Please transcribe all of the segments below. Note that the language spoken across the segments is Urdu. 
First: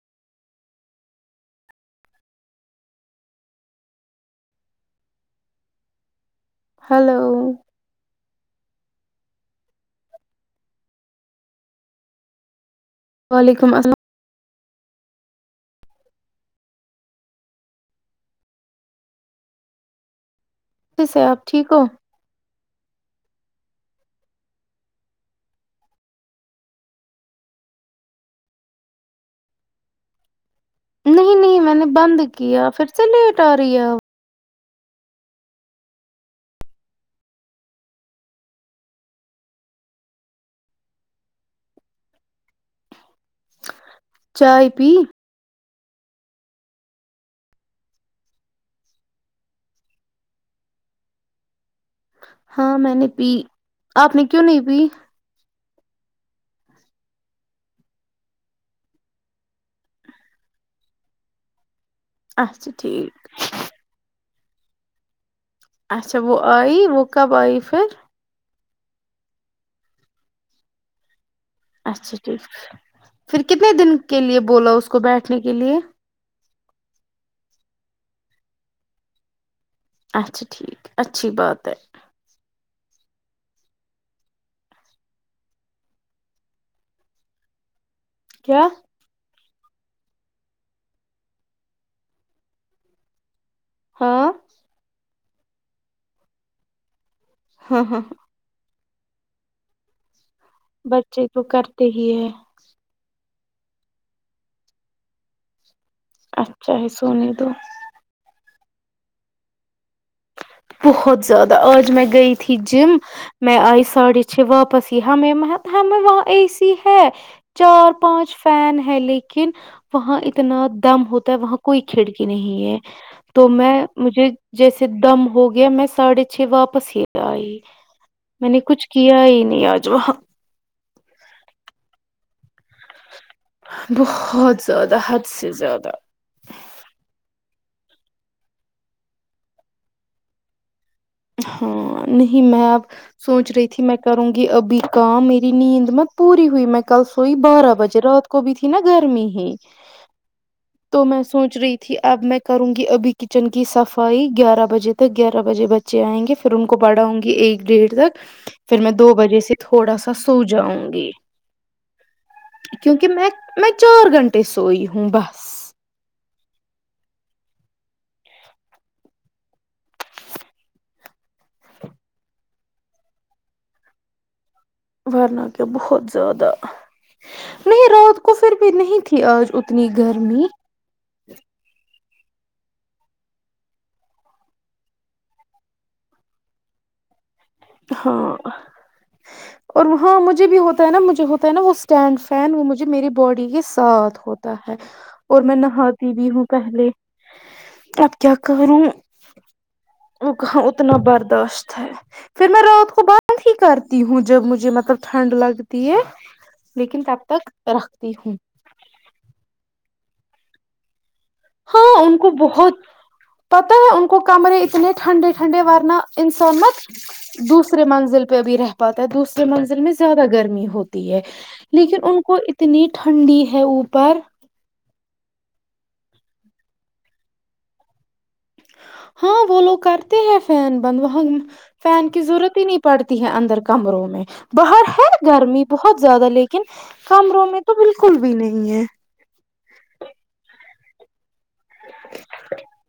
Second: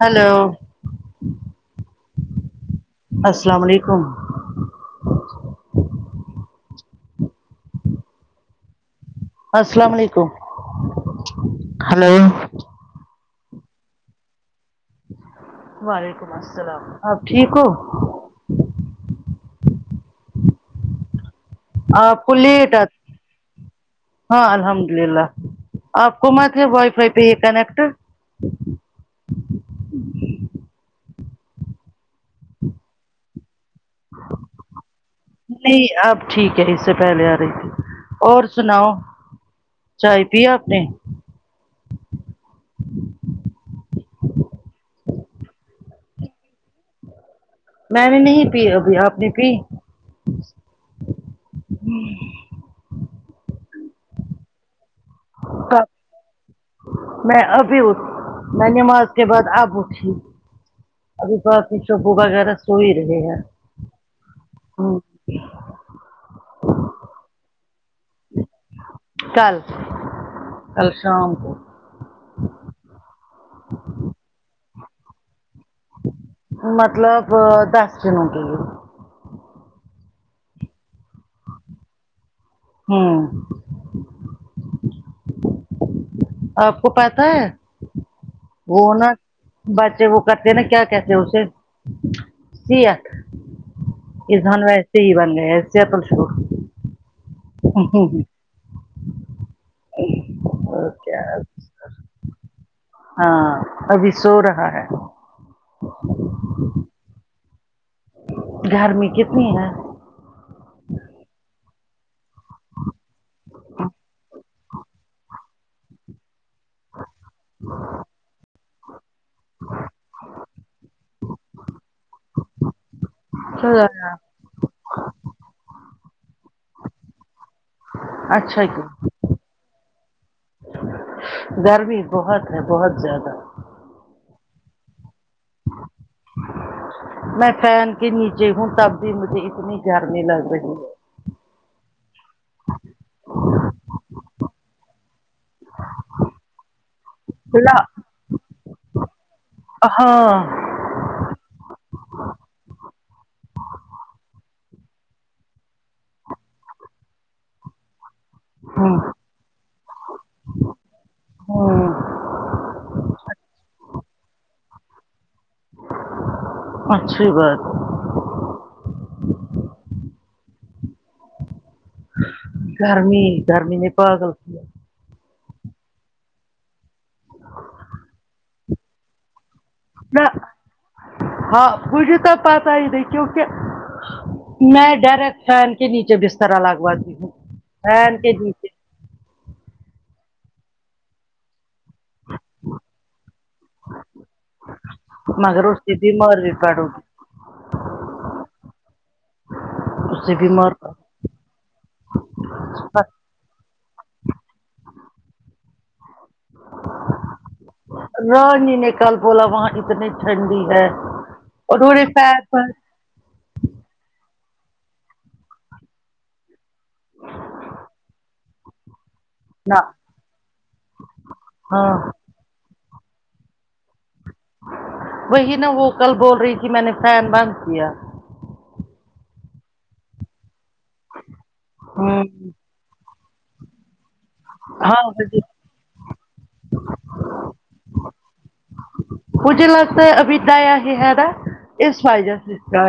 ہیلو السلام علیکم ہیلو السلام علیکم ہیلو وعلیکم السلام وعلیکم السلام آپ ٹھیک ہو [unintelligible] [unintelligible] ہاں الحمد اللہ آپ کو مت ہے وائی فائی پہ ہی کنیکٹ نہیں نہیں میں نے بند کیا پھر سے لیٹ آ رہی ہے نہیں اب ٹھیک ہے اس سے پہلے آ رہی تھی اور سناؤ چائے پی اپنے چائے پی میں نے نہیں پی ابھی آپ نے پی ہاں میں نے پی آپ نے کیوں نہیں پی میں ابھی اٹھ میں نماز کے بعد اب اٹھی ابھی بنی شبو وغیرہ اچھا سو ہی ٹھیک رہے ہیں ہمم اچھا وہ آئی وہ کب آئی پھر کل کل شام کو اچھا ٹھیک پھر کتنے دن کے لیے بولا اس کو بیٹھنے کے لیے مطلب دس دنوں کےلے اچھا ٹھیک اچھی بات ہے ھمم آپ کو پتا ہے کیا وہ نہ بچے وہ کرتے نا کیا کہتے اسے سیا ہاں ویسے ہی بن گئے ایسے اپن شروع ہاں ہاں [inaudible] بچے تو کرتے ہی ہے ہاں ابھی سو رہا ہے اچھا ہی سونے دو گھر میں کتنی ہے بہت زیادہ آج میں گئی تھی جم میں آئی ساڑھے چھ واپس یہ ہ ہمم ہمیں وہاں اے سی ہے چار پانچ فیان ہے لیکن وہاں اتنا دم ہوتا ہے وہاں کوئی کھڑکی نہیں ہے تو میں مجھے جیسے دم ہو گیا میں ساڑھے چھ واپس ہی آئی میں نے کچھ کیا ہی نہیں آج وہاں گرمی بہت ہے بہت زیادہ بہت زیادہ حد سے زیادہ میں فیان کے نیچے ہوں تب بھی مجھے اتنی گرمی لگ رہی ہے ہاں نہیں میں اب سوچ رہی تھی میں کروں گی ابھی کام میری نیند میں پوری ہوئی میں کل سوئی بارہ بجے ہے رات کو بھی تھی نا گرمی ہی ہاں تو میں سوچ رہی تھی اب میں کروں گی ابھی کچن کی صفائی گیارہ بجے تک گیارہ بجے بچ بچے آئیں گے پھر ان کو پڑھا ہوں گی ایک ڈیڑھ تک پھر میں ہ دو بجے سے تھوڑا سا سو جاؤں گی ہوں کیونکہ میں میں چار گھنٹے سوئی ہوں بس اچھی بات گرمی گرمی نے پاگل سے ورناہ کیا بہت زیادہ نہیں رات کو پھر بھی نہیں تھی آج اتنی نہ گرمی ہاں مجھے تو پتہ ہی نہیں کیونکہ میں ڈائریکٹ فین کے نیچے بسترا لگواتی ہوں فین کے ہاں نیچے اور وہاں مجھے بھی ہوتا ہے نا مجھے ہوتا ہے نا وہ اسٹینڈ فین وہ مجھے میری باڈی کے ساتھ ہو تا ہے اور میں مگر اس سے نہاتی بھی بیمار ہوں پڑو پہلے گی اب کیا کروں اس وہ سے کہاں بیمار اتنا پڑو برداشت ہے پھر میں رات کو بند ہی کرتی ہوں جب مجھے مطلب ٹھنڈ لگتی ہے لیکن تب تک رقھتی ہوں اور نہیں کل بولا وہاں اتنی ٹھنڈی ہے انہوں ہاں نے ان کو فین بند بہت پتہ ہے ان کو کمرے اتنے ٹھنڈے ٹھنڈے ورنہ انسان مت دوسرے منزل پہ بھی رہت پاتا حہ دوسرے نہ منزل میں زیادہ گرمی ہوتی ہے ہاں لیکن ان کو اتنی ٹھنڈی ہے اوپر وہی نہ وہ کل بول رہی کہ میں نے فین بند کیا ہاں وہ لوگ کرتے ہیں فین بند وہاں فین کی ہوں ضرورت ہی نہیں پڑتی ہے اندر کمروں میں باہر ہاں ہے گرمی بہت زیادہ لیکن کمروں میں تو بالکل بھی نہیں ہے پھے لگتا ہے ابتایا ہی ہےار ا اس فائی ج سا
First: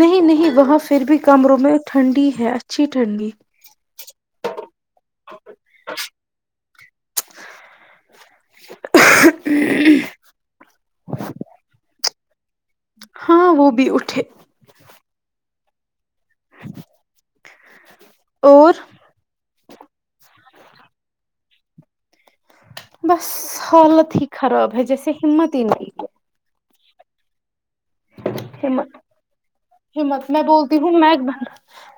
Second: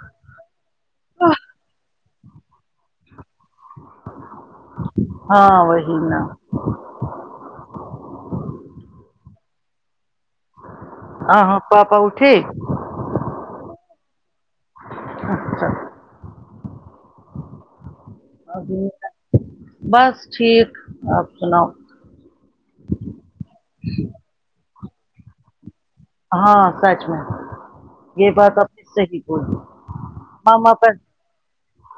نہیں نہیں وہاں پھر بھی کمروں میں ٹھنڈی ہے اچھی ٹھنڈی ہاں وہی نا آ ہاں پاپا اٹھے ہاں وہ بھی اٹھے اچھا اور بس ٹھیک آپ سناؤ بس حالت ہی خراب ہے جیسے ہمت ہی نہیں ہے ہاں سچ میں یہ بات ہے آپ نے ہمت صحیح بولی ہم ما پر ایک بند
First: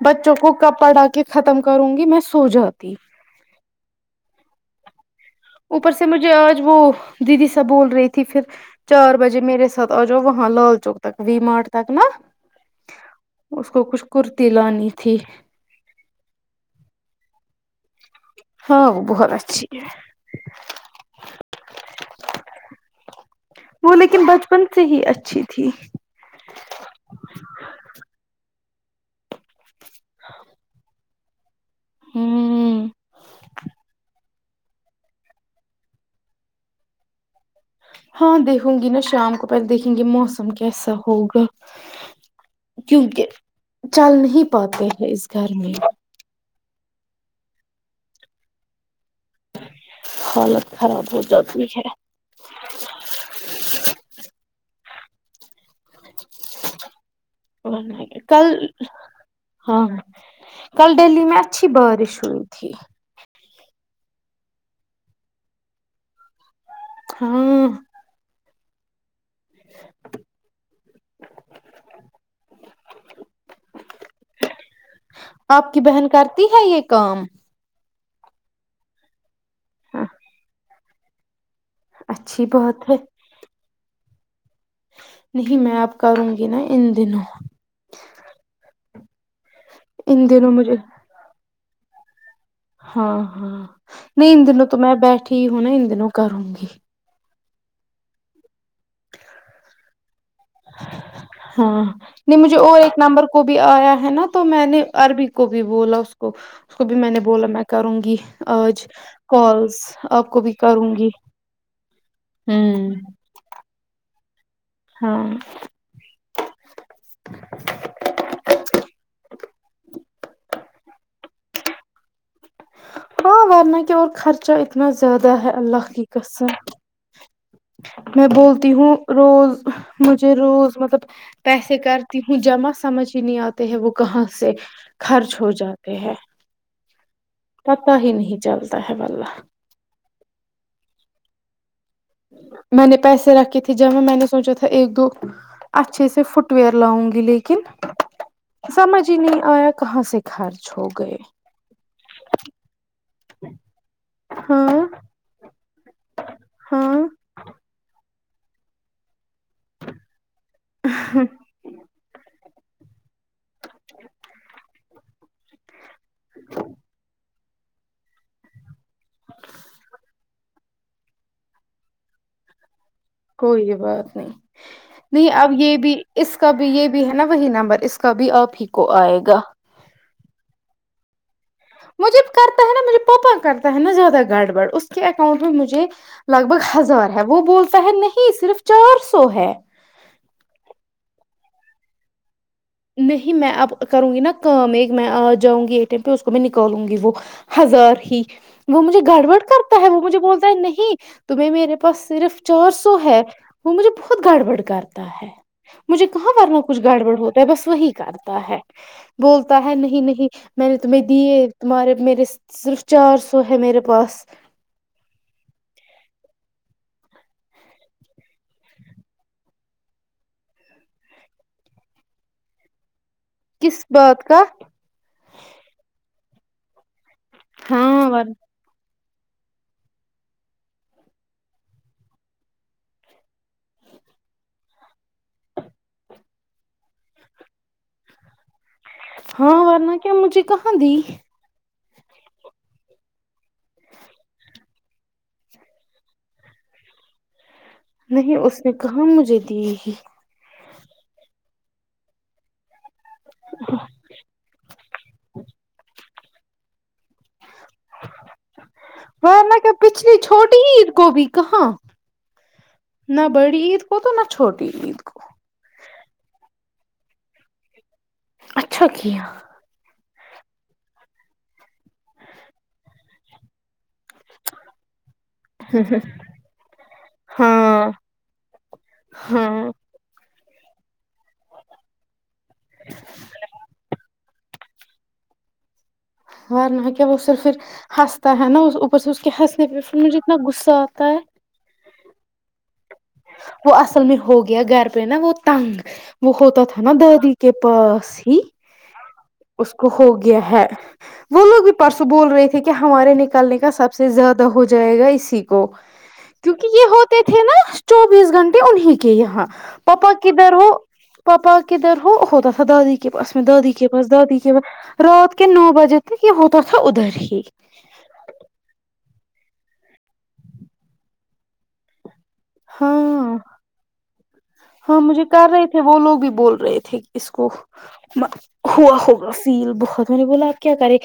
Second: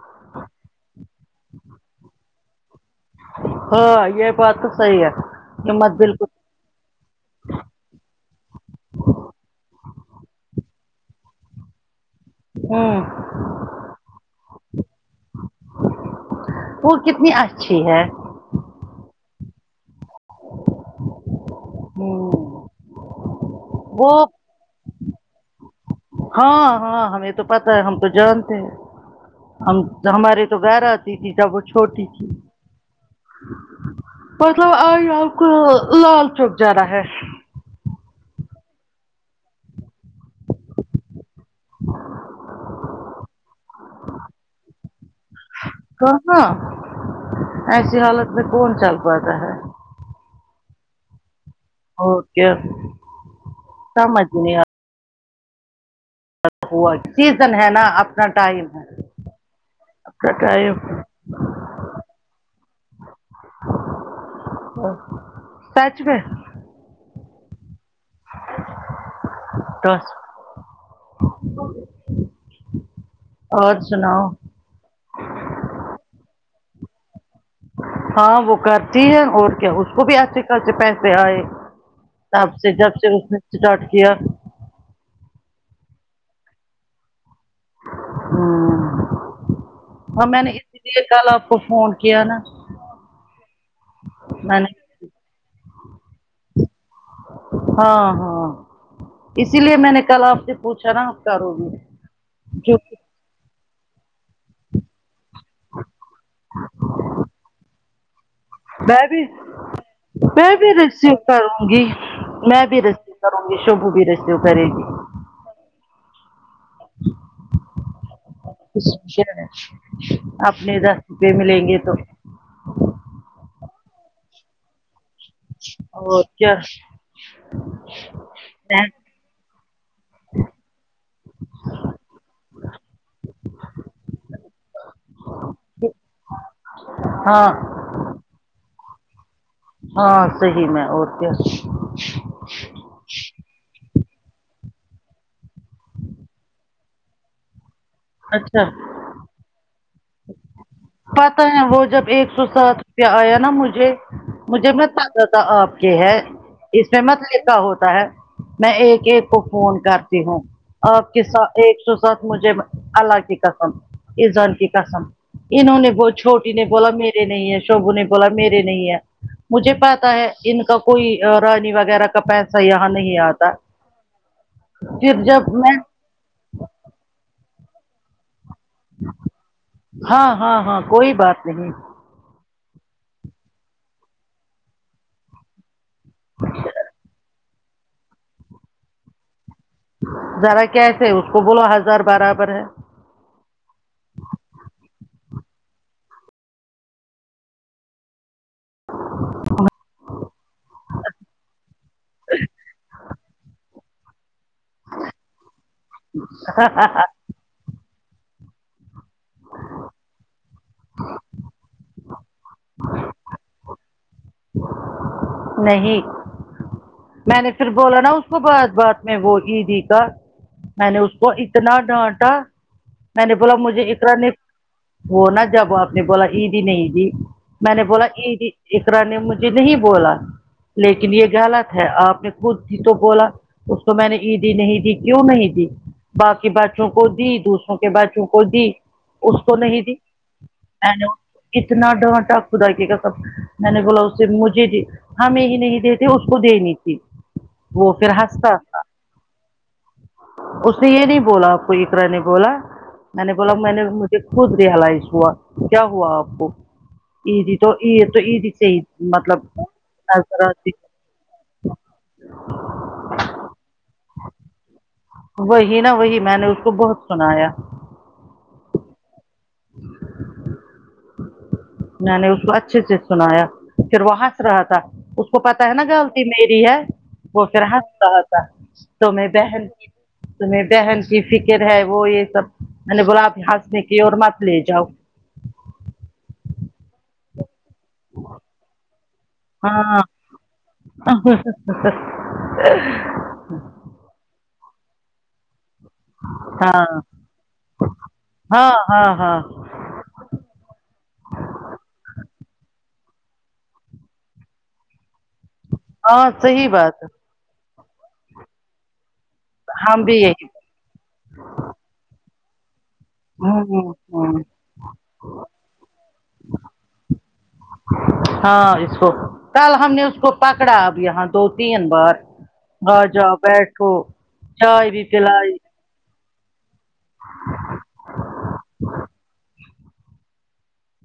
بچوں کو کب پڑا کے ختم کروں گی میں سو جاتی ہاں یہ بات تو صحیح ہے اوپر ہمت سے مجھے بالکل آج وہ دیدی سب بول رہی تھی پھر چار بجے میرے ساتھ آ جاؤ وہاں لال چوک تک وی مارٹ تک نا ہوں اس کو کچھ کرتی لانی تھی وہ کتنی اچھی ہے ہاں بہت اچھی ہے ہوں وہ لیکن بچپن سے ہی اچھی تھی ہاں ہاں ہمیں تو پتہ ہے ہم تو جانتے ہیں ہم ہمارے تو گھر آتی تھی جب وہ چھوٹی تھی ہوں مطلب آئی آپ کو لال چوک جانا ہے ہاں دیکوں گی نا شام کو پہلے دیکھیں گی موسم کیسا ہوگا کیونکہ چل نہیں پاتے ہیں اس گھر میں کہاں ایسی حالت میں کون چل پاتا ہے حالت خراب ہو جاتی ہے ہو کیا سمجھ نہیں آ ہوا سیزن ہے نا اپنا کل ٹائم ہے ہاں اپنا ٹائم کل دہلی میں اچھی بارش ھوی تھی سچ میں ہاں توس اور سناؤ آپ کی بہن کرتی ہے یہ کام ہاں وہ کرتی ہے اور کیا اس ہاں کو بھی اچھے خا سے پیسے آئے اچھی تب سے بات جب ہے سے اسٹارٹ کیا نہیں میں آپ کروں گی نا ان دنوں ہ ان ہاں میں نے دنوں مجھے اسی لیے کل آپ کو فون کیا نا ہاں ہاں نہیں ان دنوں تو میں بیٹھی ہوںناا اندنوں کروں گی ہاں ہاں اسی لیے میں نے کل آپ سے پوچھا نا آپ کرو گی ہاں نہیں مجھے جو اور ایک نمبر کو بھی آیا ہے نا تو میں نے عربی کو بھی بولا اس کو اس کو بھی میں نے بولا میں کروں گی آج میں بھی کالس آپ کو بھی میں کروں گی ریسیو کروں گی ہ میں بھی ریسیو کروں شوبو بھی رفیو کرے گ ہاں اپنے دس روپئے میں لیں گے تو ہاں ہاں مئ کیا اور خرچہ اتنا زیادہ ہے اللہ کی اور قسم کیا میں بولتی ہوں روز مجھے روز مطلب پیسے کرتی ہوں جمع سمجھ ہی نہیں آتے ہے وہ کہاں سے خرچ ہو جاتے ہیں ہاں پتا ہی نہیں چلتا ہے واللہ ہاں صحی میں اور کیا میں نے پیسے رکھے تھے جب میں نے سوچا تھا ایک دو اچھے سے فٹ وئیر لاؤںگ گی لیکن اچھا سمجھ ہی نہیں آیا کہاں سے کار چو پتا ہے وہ جب ایک سو ساٹھ روپیہ آیا نا مجھے مجھے ہاں میں آپ کے ہے اس ہاں میں متلی کا ہوتا ہے میں ایک ایک کو فون کرتی ہوں آپ کے ساتھ ایک سو ساتھ مجھے اللہ قسم اسزان کی قسم انہوں نے ب چھوٹی نے بولا میرے نہیں ہے شوبو نے بولا میرے نہیں ہے مجھے پتا ہے ان کا کوئی رانی وغیرہ کا پیسہ سا یہاں نہیں آتا کوئی بات نہیں پھر نہیں جب اب میں یہ بھی اس کا بھی یہ بھی ہے نا وہی نمبر اس کا بھی آپ ہی کو آئے گا ہاں ہاں ہاں کوئی بات نہیں مجھے کرتا ہے نا مجھے پاپا کرتا ہے نا زیادہ گڑبڑ اس کے اکاؤنٹ میں مجھے لگ بھگ ہزار ہے وہ بولتا ہے نہیں صرف چار سو ہے ذرا کیسے اس کو بولو ہزار برابر ہے نہیں میں اب کروں گی نا کام ایک میں آ جاؤں گی اے ٹی ئم پہ اس کو میں نکالوں گی وہ ہزار ہی وہ مجھے گڑبڑ کرتا ہے وہ مجھے بولتا ہے نہیں تمہیں میرے پاس صرف چار سو ہے وہ مجھے بہت گڑبڑ کرتا ہے مجھے کہاں ورنا کچھ گاڑبڑ ہوتا بس وہی کرتا ہے بولتا ہے نہیں نہیں میں نے تمہیں دیے تمہارے میرے صرف چار سو ہے میرے پاس نہیں میں نے پھر بولا نا اس کو بعد بعد میں وہ عیدی کا میں نے اس کو اتنا ڈانٹا میں نے بولا مجھے کس اقرا بات نہیں کا وہ نا جب آپ نے بولا عیدی نہی دی میں نے بولا ہاں ور عیدی اقرا نے مجھے نہیں بولا لیکن یہ غلط ہے آپ نے خود ہی تو بولا اس کو میں نے عیدی نہیں دی کیوں نہیں دی باقی بچوں کو دی دوسروں کے بچوں کو دی اس کو ہاں نہیں ورنہ دی کیا مجھے کہاں میں دی نے اتنا ڈانٹا خدا کی قسم میں نے بولا اس سے مجھے دی ہمیںی نہیں دیتے اس کو دینی تھی وہ پھر نہیں ہنستا اس نے تھا کہاں مجھے دی ہی اس نے یہ نہیں بولا کوئی اقرا نے بولا میں نے بولا میں نے مجھے خود رہیلیس ہوا کیا ہوا آپ کو عیدی تو عید تو عید ہی سے مطلب ورنہ کیا پچھلی چھوٹی عید کو بھی کہاں نہ بڑی عید کو تو نہ چھوٹی عید کو وہی نا وہی میں نے اس کو بہت سنایا اچھا کیا میں نے اس کو اچھے سے سنایا پھر وہ ہنس رہا تھا اس کو پتا ہے نا غلطی میری ہے وہ پھر ہاں ہنس رہ تھا تو میں بہن ہاں کی تمہیں بہن کی فکر ہے وہ یہ سب میں نے بلا ہنسنے کی اور مت لے جاؤ وارنا کیا وہر پھر ہنستا ہے نا اس اوپر سے اس کے ہنسنے پہ ہاں پھر مجھے اتنا غصہ آتا ہے وہ اصل میں ہو گیا گھر پہ نا وہ تنگ وہ ہوتا تھا نا ہاں دادی کے پاس ہی ہاں ہاں ہاں اس ہو گیا ہے وہ لوگ بھی پرسوں بول رہے تھے کہ ہمارے نکالنے کا سب سے زیادہ ہو جائے گا اسی کو ہاں کیونکہ صحیح یہ بات ہے ہوتے تھے نا چوبیس گھنٹے انہیں کے یہاں ہم پاپا بھی یہی کدھر وہ پاپا کدھر ہو دادی کے پاس میں ہوں دادی کے ہوں پاس دادی ہوں کے پاس رات کے نو بجے تک یہ ہوتا تھا ادھر ہی ہاں اس کو کل ہم نے اس کو پکڑا اب یہاں دو تین بار آجاؤ ہاں بھیٹو چائ ہاں بھی مجھے کر پلائی رہے وہ لوگ بھی بول رہے تھے اس کو ہوا ہوگا فیل بہت میں نے بلا کیا کرے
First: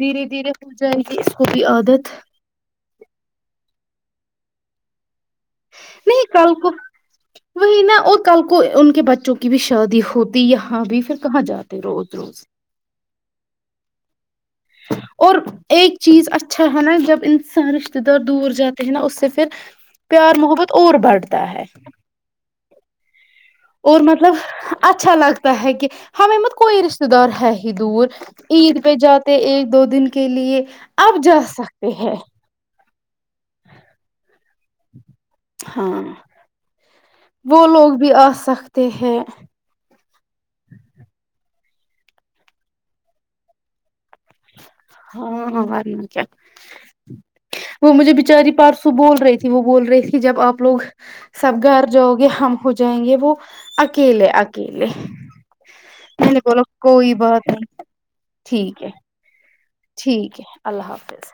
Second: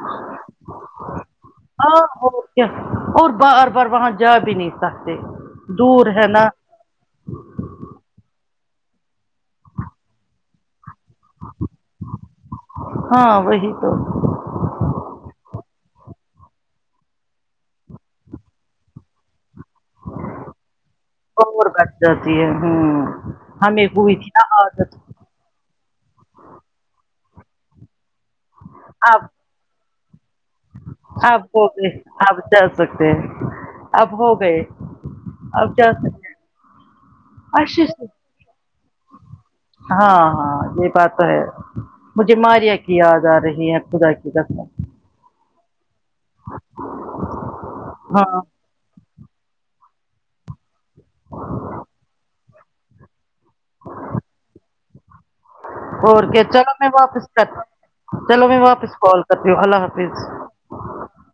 دھیرے دھیرے ہو جائیں گی اس کو بھی ہاں عادت اور اور بار بار وہاں جا بھی نہیں سکتے دور نہیں ہے نا کل کو وہی نا اور کل کو ان کے بچوں کی بھی شادی ہوتی یہاں بھی پھر کہاں جاتے روز روز ہاں وہی تو اور ایک چیز اچھا ہے نا جب انسان رشتے دار دور جاتے ہیں نا اس سے پھر پیار محبت اور بڑھتا ہے اور بچ جاتی ہے ہوں ہمیں اور ہوئی تھی مطلب نا عادت اچھا لگتا ہے کہ ہمیں مت کوئی رشتے دار ہے ہی دور عید پہ اب جاتے ایک دو دن کے لیے اب جا ہو گئے سکتے ہیں اب جا سکتے ہیں اب ہو گئے اب جا ہاں سکتے وہ ہیں اچھے لوگ سے بھی آ سکتے ہیں ہاں ہاں یہ بات ہے مجھے ماریا کی یاد آ رہی ہے خدا کی قسم ہاں ہاں ماریا کیا وہ مجھے ہاں بچاری پارسوم بول رہی تھی وہ بول رہے کہ جب آپ لوگ سب گھر جاؤ گے ہم ہو جائیں گے وہ اکیلے اکیلے اور میں نے کیا بولا چلو میں کوئی واپس بات نہیں کرتی چلو میں ٹھیک ہے واپس کال کرتی ہوں اللہ حافظ ٹھیک ہے اللہ حافظ